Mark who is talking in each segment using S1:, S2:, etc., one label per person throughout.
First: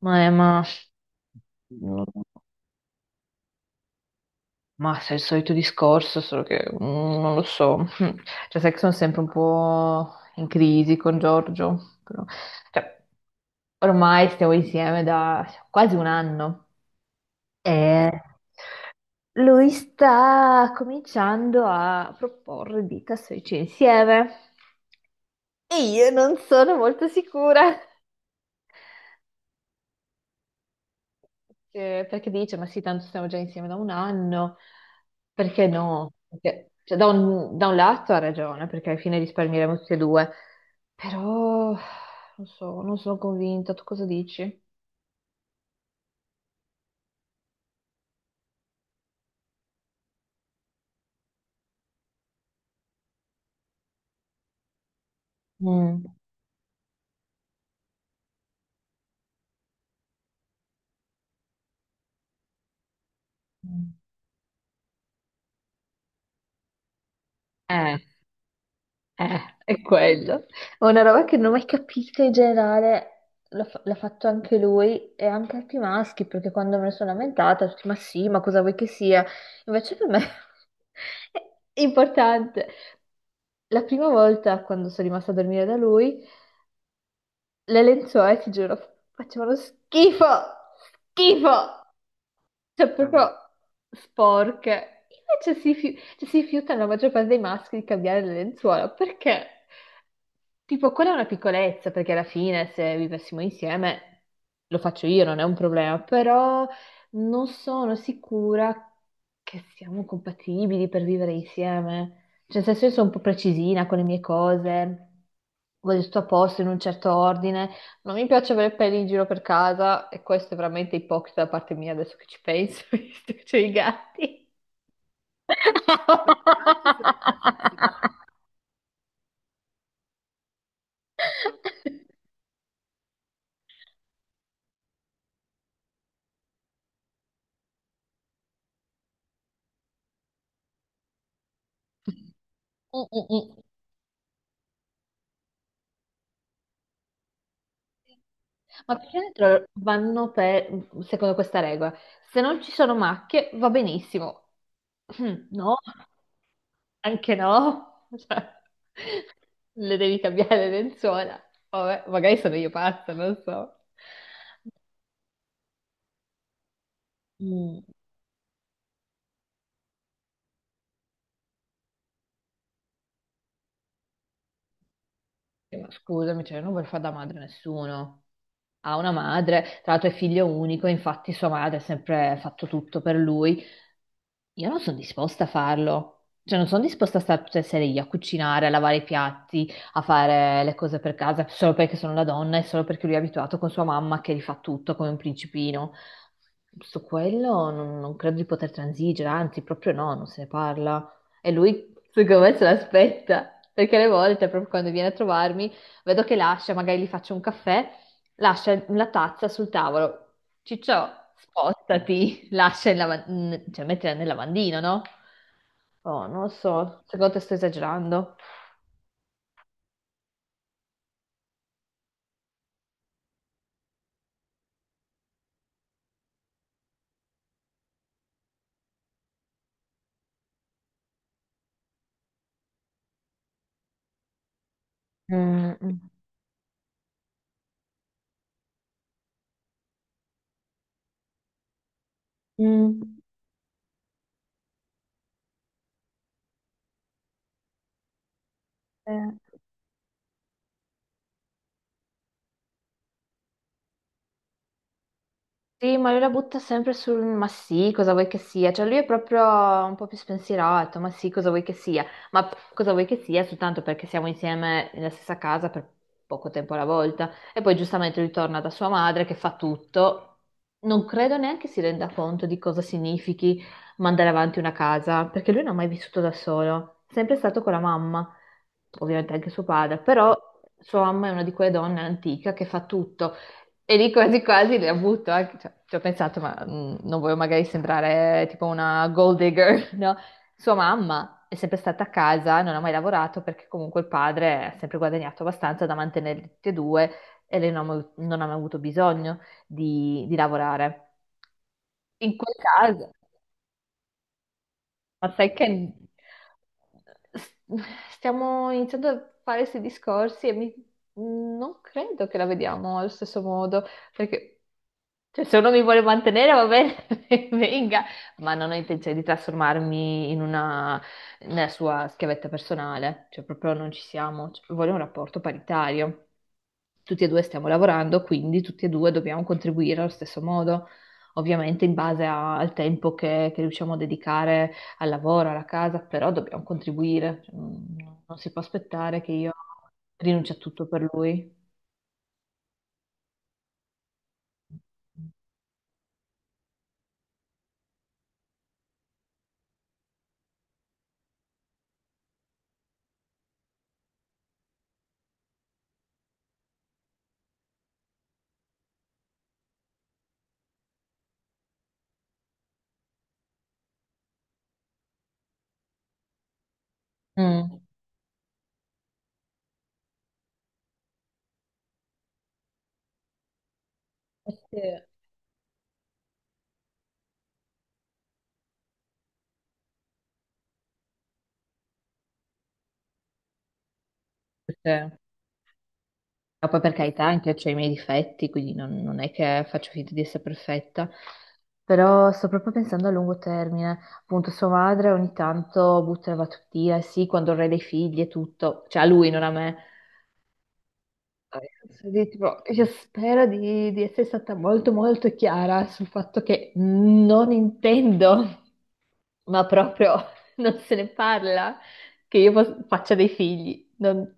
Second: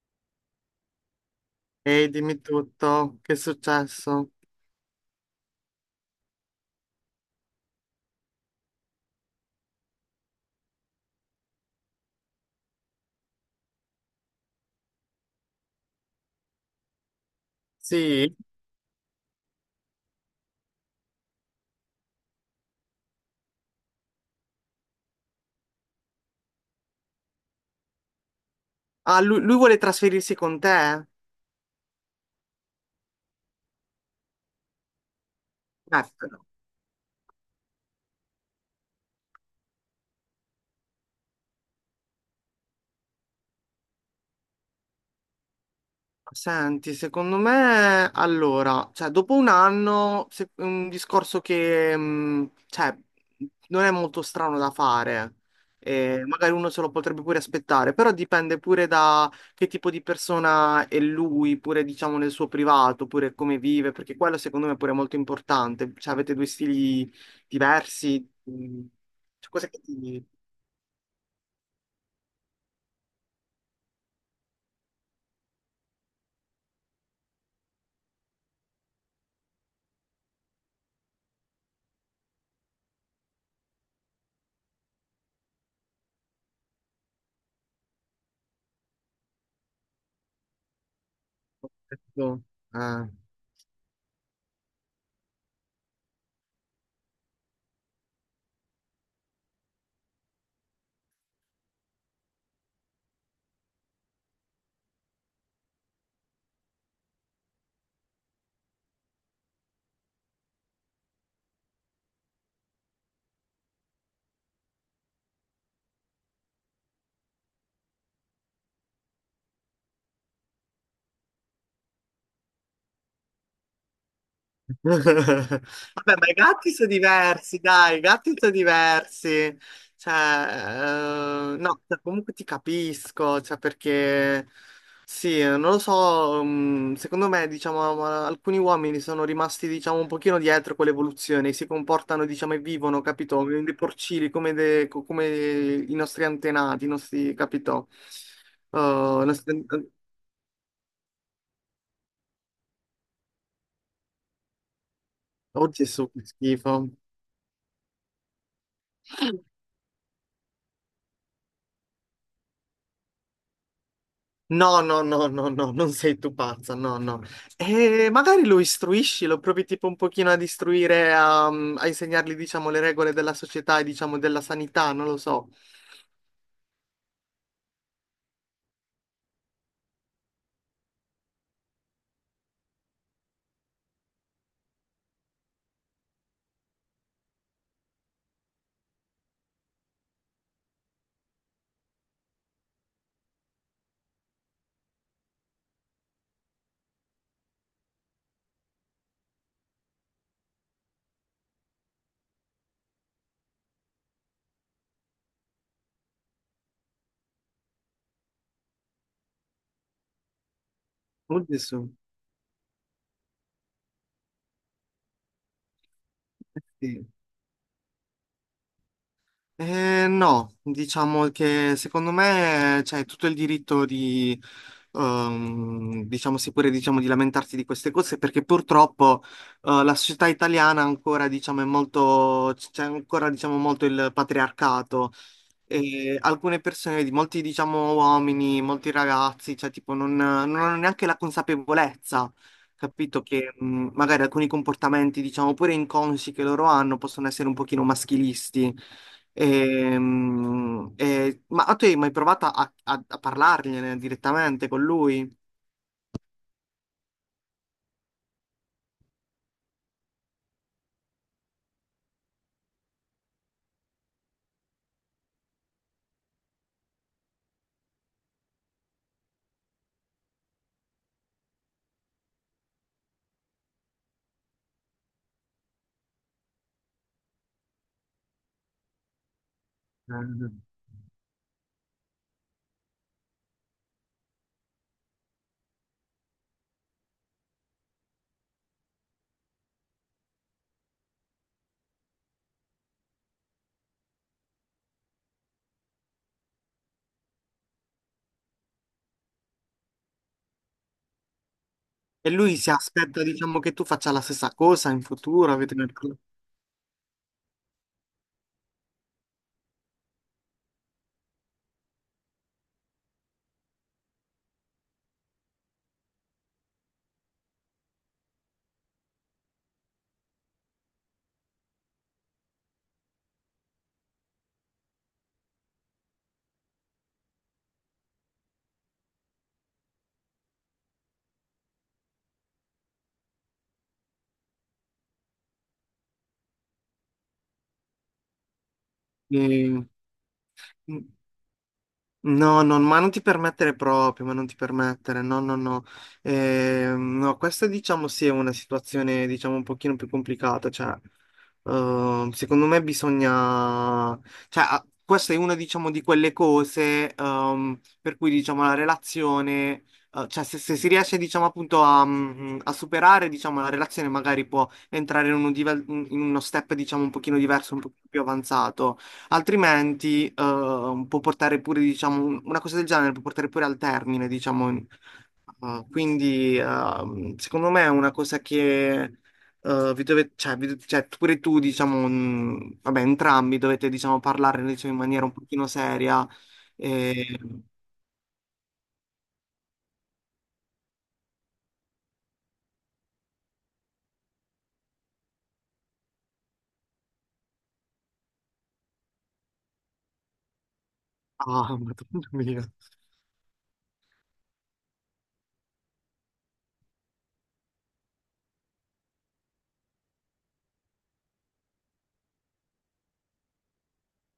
S1: Ma, è- ma,
S2: Ehi, dimmi tutto, che è successo?
S1: ma se è il solito discorso, solo che non lo so. Cioè, sai che sono sempre un po' in crisi con Giorgio. Cioè, Ormai stiamo insieme da quasi un anno e
S2: Sì?
S1: lui sta cominciando a proporre di trasferirci insieme. E io non sono molto sicura.
S2: Ah, lui vuole trasferirsi con te?
S1: Perché dice, ma sì, tanto stiamo già insieme da un anno, perché no?
S2: Ecco.
S1: Cioè, da un lato ha ragione, perché alla fine risparmieremo tutti e due, però non so, non sono convinta, tu cosa dici?
S2: Senti, secondo me, allora, cioè, dopo un anno, un discorso che, cioè, non è molto strano da fare,
S1: Mm.
S2: e magari uno se lo potrebbe pure aspettare, però dipende pure da che tipo di persona è lui, pure, diciamo, nel suo privato, pure come vive,
S1: Mm.
S2: perché quello secondo me pure è molto importante, cioè, avete due stili
S1: Eh,
S2: diversi, mh, cioè, cose
S1: È
S2: che ti...
S1: quello. È una roba che non ho mai capito in generale, l'ha fatto anche lui e anche altri maschi, perché quando me ne sono lamentata, tutti, ma sì, ma cosa vuoi che sia? Invece per me è importante. La prima volta, quando sono rimasta a dormire da lui, le lenzuola, ti giuro, facevano schifo, schifo. Cioè,
S2: Eh.
S1: proprio sporche. Invece si, cioè, si rifiuta la maggior parte dei maschi di cambiare le lenzuola perché, tipo, quella è una piccolezza, perché alla fine se vivessimo insieme lo faccio io, non è un problema, però non sono sicura che siamo compatibili per vivere insieme. Cioè, nel senso, io sono un po' precisina con le mie cose, voglio tutto a posto in un certo ordine. Non mi piace avere peli in giro per casa e questo è veramente ipocrita da parte mia adesso che ci penso, visto che c'ho i gatti.
S2: Vabbè,
S1: I gatti sono
S2: ma i gatti sono
S1: ipocrita.
S2: diversi, dai, i gatti sono diversi. Cioè, no, cioè, comunque ti capisco, cioè, perché sì, non lo so, secondo me, diciamo, ma alcuni uomini sono rimasti, diciamo, un pochino dietro con l'evoluzione, si comportano, diciamo, e vivono,
S1: Mm, mm,
S2: capito?
S1: mm.
S2: Come Dei porcini, come, come i nostri antenati, i nostri, capito? Eh,
S1: Ma più che
S2: i
S1: altro
S2: nostri-
S1: vanno per, secondo questa regola, se non ci sono macchie va benissimo. Mm,
S2: Oh
S1: no,
S2: Gesù, che schifo.
S1: anche no. Cioè, le devi cambiare le lenzuola. Vabbè, magari sono io pazza, non so.
S2: No, no, no, no, no, non sei tu pazza, no, no.
S1: Mm,
S2: E magari lo istruisci, lo provi tipo un pochino ad istruire, a insegnargli, diciamo, le regole della società e, diciamo, della sanità, non lo so.
S1: sì, ma scusami, cioè, non vuol fare da madre a nessuno. Ha una madre, tra l'altro è figlio unico, infatti sua madre ha sempre fatto tutto per lui. Io non sono disposta a farlo, cioè non sono disposta a stare tutte le sere io a cucinare, a lavare i piatti, a fare le cose per casa, solo perché sono la donna e solo perché lui è abituato con sua mamma che rifà tutto come un principino. Su quello non credo di poter transigere, anzi, proprio no, non se ne parla. E lui, secondo me, se l'aspetta, perché le volte, proprio quando viene a trovarmi, vedo che lascia, magari gli faccio un caffè lascia la tazza sul tavolo. Ciccio,
S2: Oddio, su.
S1: spostati, lascia il lava- n- cioè mettila nel lavandino, no? Oh, non lo so,
S2: Sì.
S1: secondo te sto esagerando.
S2: No, diciamo che secondo me c'è tutto il diritto di, diciamo, sì, pure, diciamo, di lamentarsi di queste cose, perché purtroppo, la società italiana ancora, diciamo, è molto, c'è ancora, diciamo, molto il patriarcato.
S1: Mm, mm,
S2: E alcune persone, vedi, molti diciamo uomini, molti ragazzi, cioè tipo non hanno neanche la consapevolezza,
S1: mm.
S2: capito? Che magari alcuni comportamenti, diciamo, pure inconsci che loro hanno possono essere un pochino maschilisti.
S1: Eh.
S2: E, ma tu hai mai provato a parlargliene direttamente con lui?
S1: Sì, ma lui la butta sempre sul ma sì, cosa vuoi che sia? Cioè lui è proprio un po' più spensierato, ma sì, cosa vuoi che sia? Cosa vuoi che sia? Soltanto perché siamo insieme nella stessa casa per poco tempo alla volta. E poi giustamente lui torna da sua madre che fa tutto. Non credo neanche si renda conto di cosa significhi mandare avanti una casa, perché lui non ha mai vissuto da solo, è sempre stato con la mamma, ovviamente anche suo padre, però
S2: Mm.
S1: sua mamma è una di quelle donne antica che fa tutto. E lì quasi quasi le ha avuto, cioè, ci ho pensato, ma non voglio magari sembrare tipo una gold digger, no? Sua mamma è sempre stata a casa, non ha mai lavorato perché comunque il padre ha sempre guadagnato abbastanza da mantenerli tutti e due e lei non ha mai avuto bisogno di lavorare.
S2: E
S1: In quel
S2: lui si
S1: caso,
S2: aspetta, diciamo, che tu faccia la stessa cosa in
S1: ma sai
S2: futuro,
S1: che
S2: avete una...
S1: s- stiamo iniziando a fare questi discorsi e non credo che la vediamo allo stesso modo, perché cioè, se uno mi vuole mantenere va bene, venga, ma non ho intenzione di nella sua schiavetta personale, cioè proprio non ci siamo. Cioè, voglio un rapporto paritario. Tutti e due stiamo lavorando, quindi tutti e due dobbiamo contribuire allo stesso modo, ovviamente in base al tempo che riusciamo a dedicare al lavoro, alla casa, però dobbiamo contribuire, cioè, non si può aspettare che io rinunci a tutto
S2: E-
S1: per lui.
S2: No, no, ma non ti permettere proprio, ma non ti permettere, no, no, no. No, questa diciamo sì è una situazione diciamo un pochino più complicata, cioè secondo me bisogna, cioè ah, questa è una diciamo di quelle cose per cui diciamo la relazione, cioè se si riesce diciamo appunto a superare diciamo la relazione magari può entrare in, in uno step diciamo un pochino diverso, un
S1: Mm.
S2: pochino più avanzato. Altrimenti, può portare pure, diciamo, una cosa del genere può portare pure al termine,
S1: Eh
S2: diciamo.
S1: sì,
S2: Quindi, secondo me è una cosa che, vi dovete, cioè, pure tu, diciamo, vabbè, entrambi dovete, diciamo, parlare, diciamo, in
S1: perché-
S2: maniera un pochino seria.
S1: ma poi per carità
S2: E...
S1: anche ho i miei difetti, quindi non è che faccio finta di essere perfetta, però sto proprio pensando a lungo termine. Appunto, sua madre ogni tanto butta la battutia, sì, quando avrei dei figli e tutto, cioè a lui, non a me.
S2: Ah,
S1: Sì,
S2: madonna
S1: tipo,
S2: mia.
S1: io spero di essere stata molto molto chiara sul fatto che non intendo, ma proprio non se ne parla, che io faccia dei figli.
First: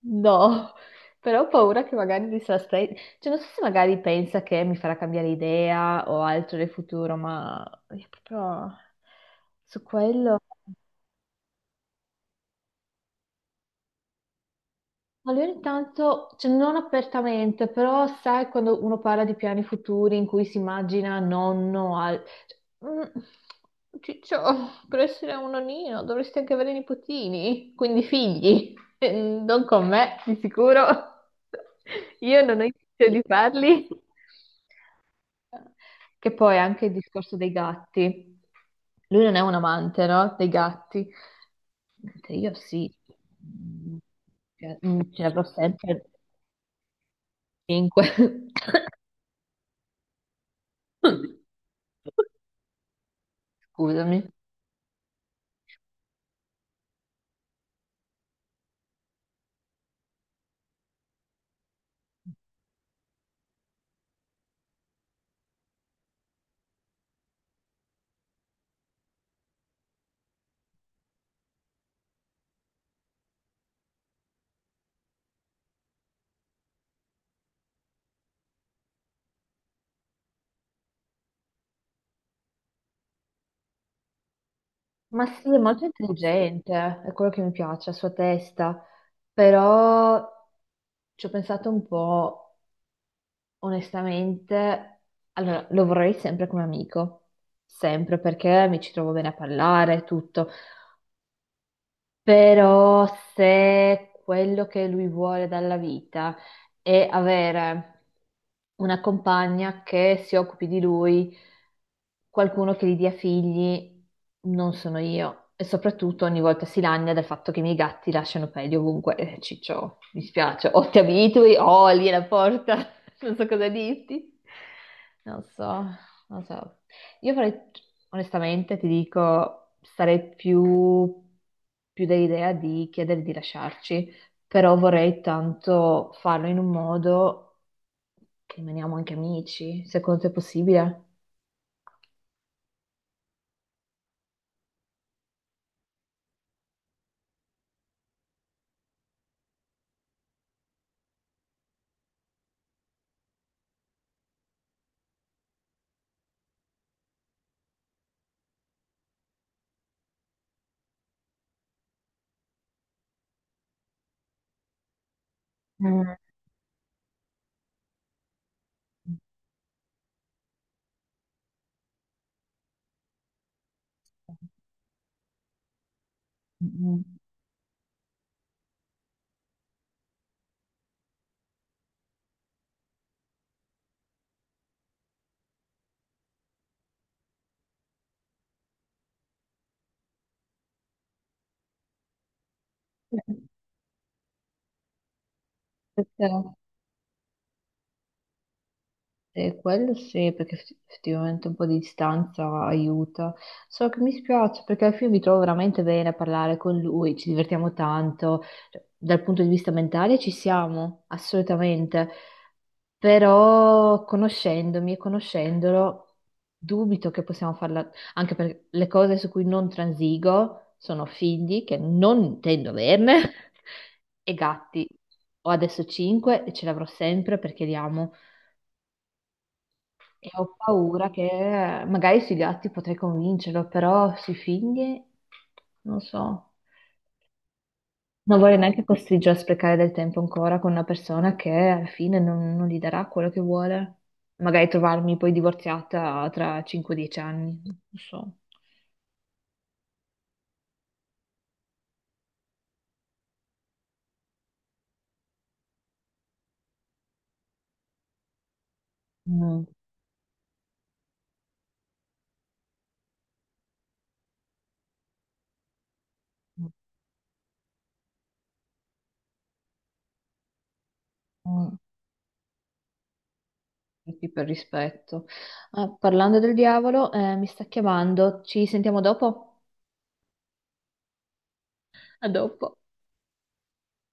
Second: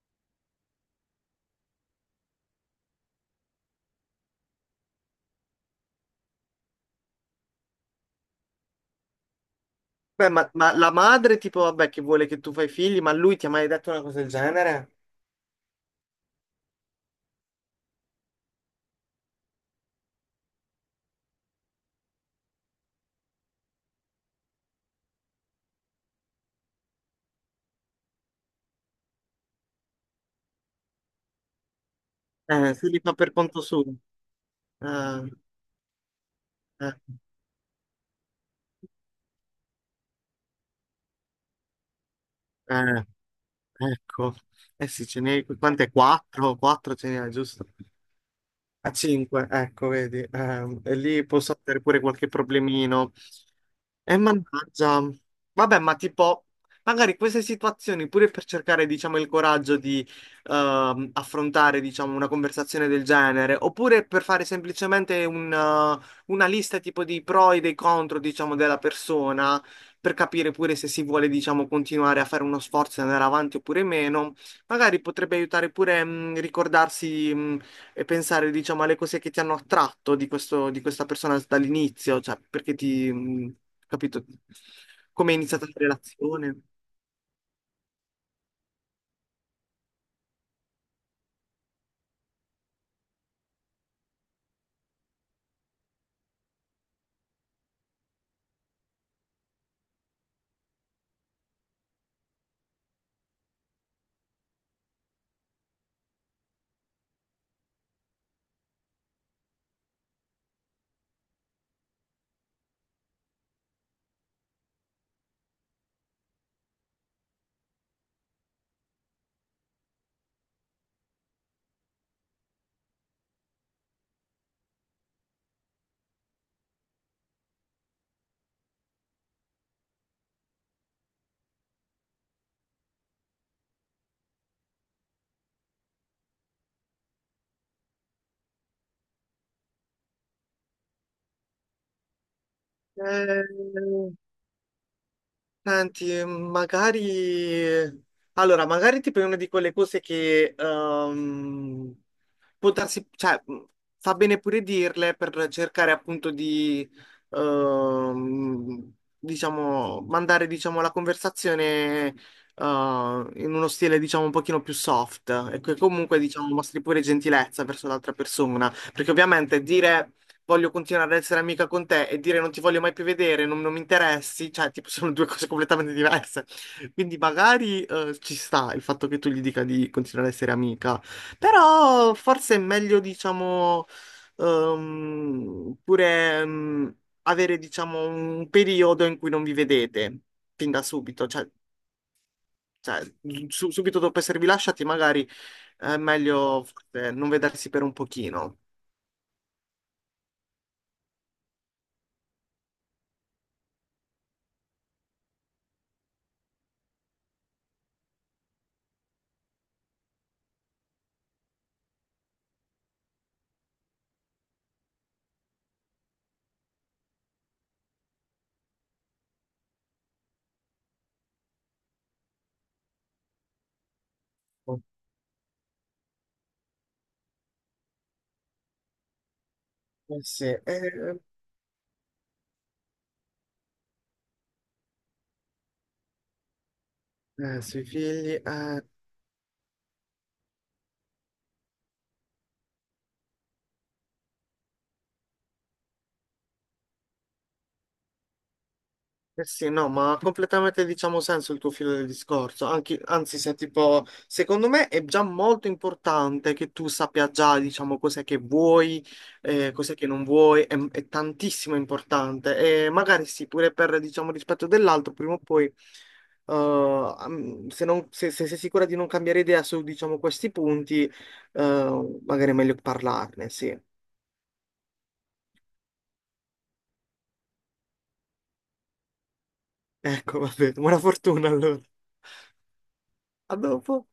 S1: No, però ho paura che magari cioè, non so se magari pensa che mi farà cambiare idea o altro nel futuro, ma io proprio su
S2: Beh,
S1: quello.
S2: ma la madre, tipo, vabbè, che vuole che tu fai figli, ma lui ti ha mai detto una cosa del genere?
S1: Allora, intanto, cioè, non apertamente, però sai quando uno parla di piani futuri in cui si immagina nonno al... cioè, Ciccio, per essere un nonnino dovresti anche avere nipotini, quindi figli. Non con me, di sicuro. Io non ho
S2: Se li
S1: intenzione
S2: fa
S1: di
S2: per conto
S1: farli.
S2: suo. Eh,
S1: Che poi anche il
S2: eh,
S1: discorso dei gatti. Lui non è un amante, no? Dei gatti. Mentre io sì,
S2: eh.
S1: mm,
S2: Ecco,
S1: ce
S2: eh
S1: mm,
S2: sì, ce
S1: ce l'avrò
S2: n'è, quante?
S1: sempre
S2: Quattro ce n'è, giusto?
S1: 5.
S2: A cinque, ecco, vedi, e lì posso avere pure qualche problemino. E
S1: Scusami.
S2: mannaggia, vabbè, ma tipo, magari queste situazioni, pure per cercare, diciamo, il coraggio di affrontare, diciamo, una conversazione del genere, oppure per fare semplicemente una lista tipo di pro e dei contro, diciamo, della persona, per capire pure se si vuole, diciamo, continuare a fare uno sforzo e andare avanti oppure meno, magari potrebbe aiutare pure ricordarsi e pensare, diciamo, alle cose che ti hanno attratto di questo, di questa persona dall'inizio, cioè perché ti, capito,
S1: Ma
S2: come è
S1: sì, è
S2: iniziata la
S1: molto
S2: relazione.
S1: intelligente, è quello che mi piace, la sua testa. Però ci ho pensato un po', onestamente. Allora, lo vorrei sempre come amico, sempre perché mi ci trovo bene a parlare, tutto. Però se quello che lui vuole dalla vita è avere una compagna che si occupi di lui, qualcuno che gli dia figli, non sono io. E soprattutto ogni volta si lagna del fatto che i miei gatti lasciano peli ovunque. Ciccio, mi spiace, o ti abitui o lì è la porta, non so cosa dirti. Non so, non so. Io farei, onestamente, ti dico, sarei più dell'idea di chiedere di lasciarci, però vorrei tanto farlo in un modo che rimaniamo anche amici, secondo te è possibile?
S2: Eh, senti, magari... Allora, magari tipo è una di quelle cose che... può darsi, cioè, fa bene pure dirle per cercare appunto di, ehm, diciamo, mandare, diciamo, la conversazione, in uno stile, diciamo, un pochino più soft e che
S1: Mm.
S2: comunque, diciamo, mostri pure gentilezza verso l'altra persona, perché ovviamente dire voglio continuare ad essere amica con te e dire non ti voglio mai più vedere, non mi interessi, cioè, tipo, sono due cose completamente diverse.
S1: Mm.
S2: Quindi magari ci sta il fatto che tu gli dica di continuare ad essere amica, però forse è meglio, diciamo, pure avere, diciamo, un periodo in cui non vi vedete fin da subito, cioè, cioè, subito dopo esservi lasciati, magari è
S1: Perché?
S2: meglio forse, non vedersi per un pochino.
S1: E quello sì, perché effettivamente un po' di distanza aiuta. So che mi spiace perché al fine mi trovo veramente bene a parlare con lui, ci divertiamo tanto. Cioè, dal punto di vista mentale ci siamo, assolutamente. Però conoscendomi e conoscendolo, dubito che possiamo farla, anche perché le cose su cui non transigo sono figli, che non intendo averne, e gatti. Ho adesso 5 e ce l'avrò sempre perché li amo.
S2: Eh
S1: E
S2: sì,
S1: ho paura che magari sui gatti potrei convincerlo, però sui figli non so.
S2: sui
S1: Non
S2: figli.
S1: vorrei
S2: Eh.
S1: neanche costringerlo a sprecare del tempo ancora con una persona che alla fine non gli darà quello che vuole. Magari trovarmi poi divorziata tra 5-10 anni, non so.
S2: Eh sì, no, ma ha completamente diciamo senso il tuo filo del discorso. Anche, anzi, se tipo, secondo me è già molto importante che tu sappia già, diciamo, cos'è che vuoi,
S1: Mm,
S2: cos'è che non vuoi, è tantissimo importante. E magari sì, pure per, diciamo, rispetto dell'altro, prima o poi,
S1: mm,
S2: se sei sicura di non cambiare idea su, diciamo, questi punti,
S1: mm,
S2: magari è meglio parlarne, sì.
S1: sì, per rispetto. Ah, parlando del diavolo, mi sta chiamando. Ci sentiamo dopo?
S2: Ecco, va bene, buona fortuna allora.
S1: A dopo.
S2: A dopo.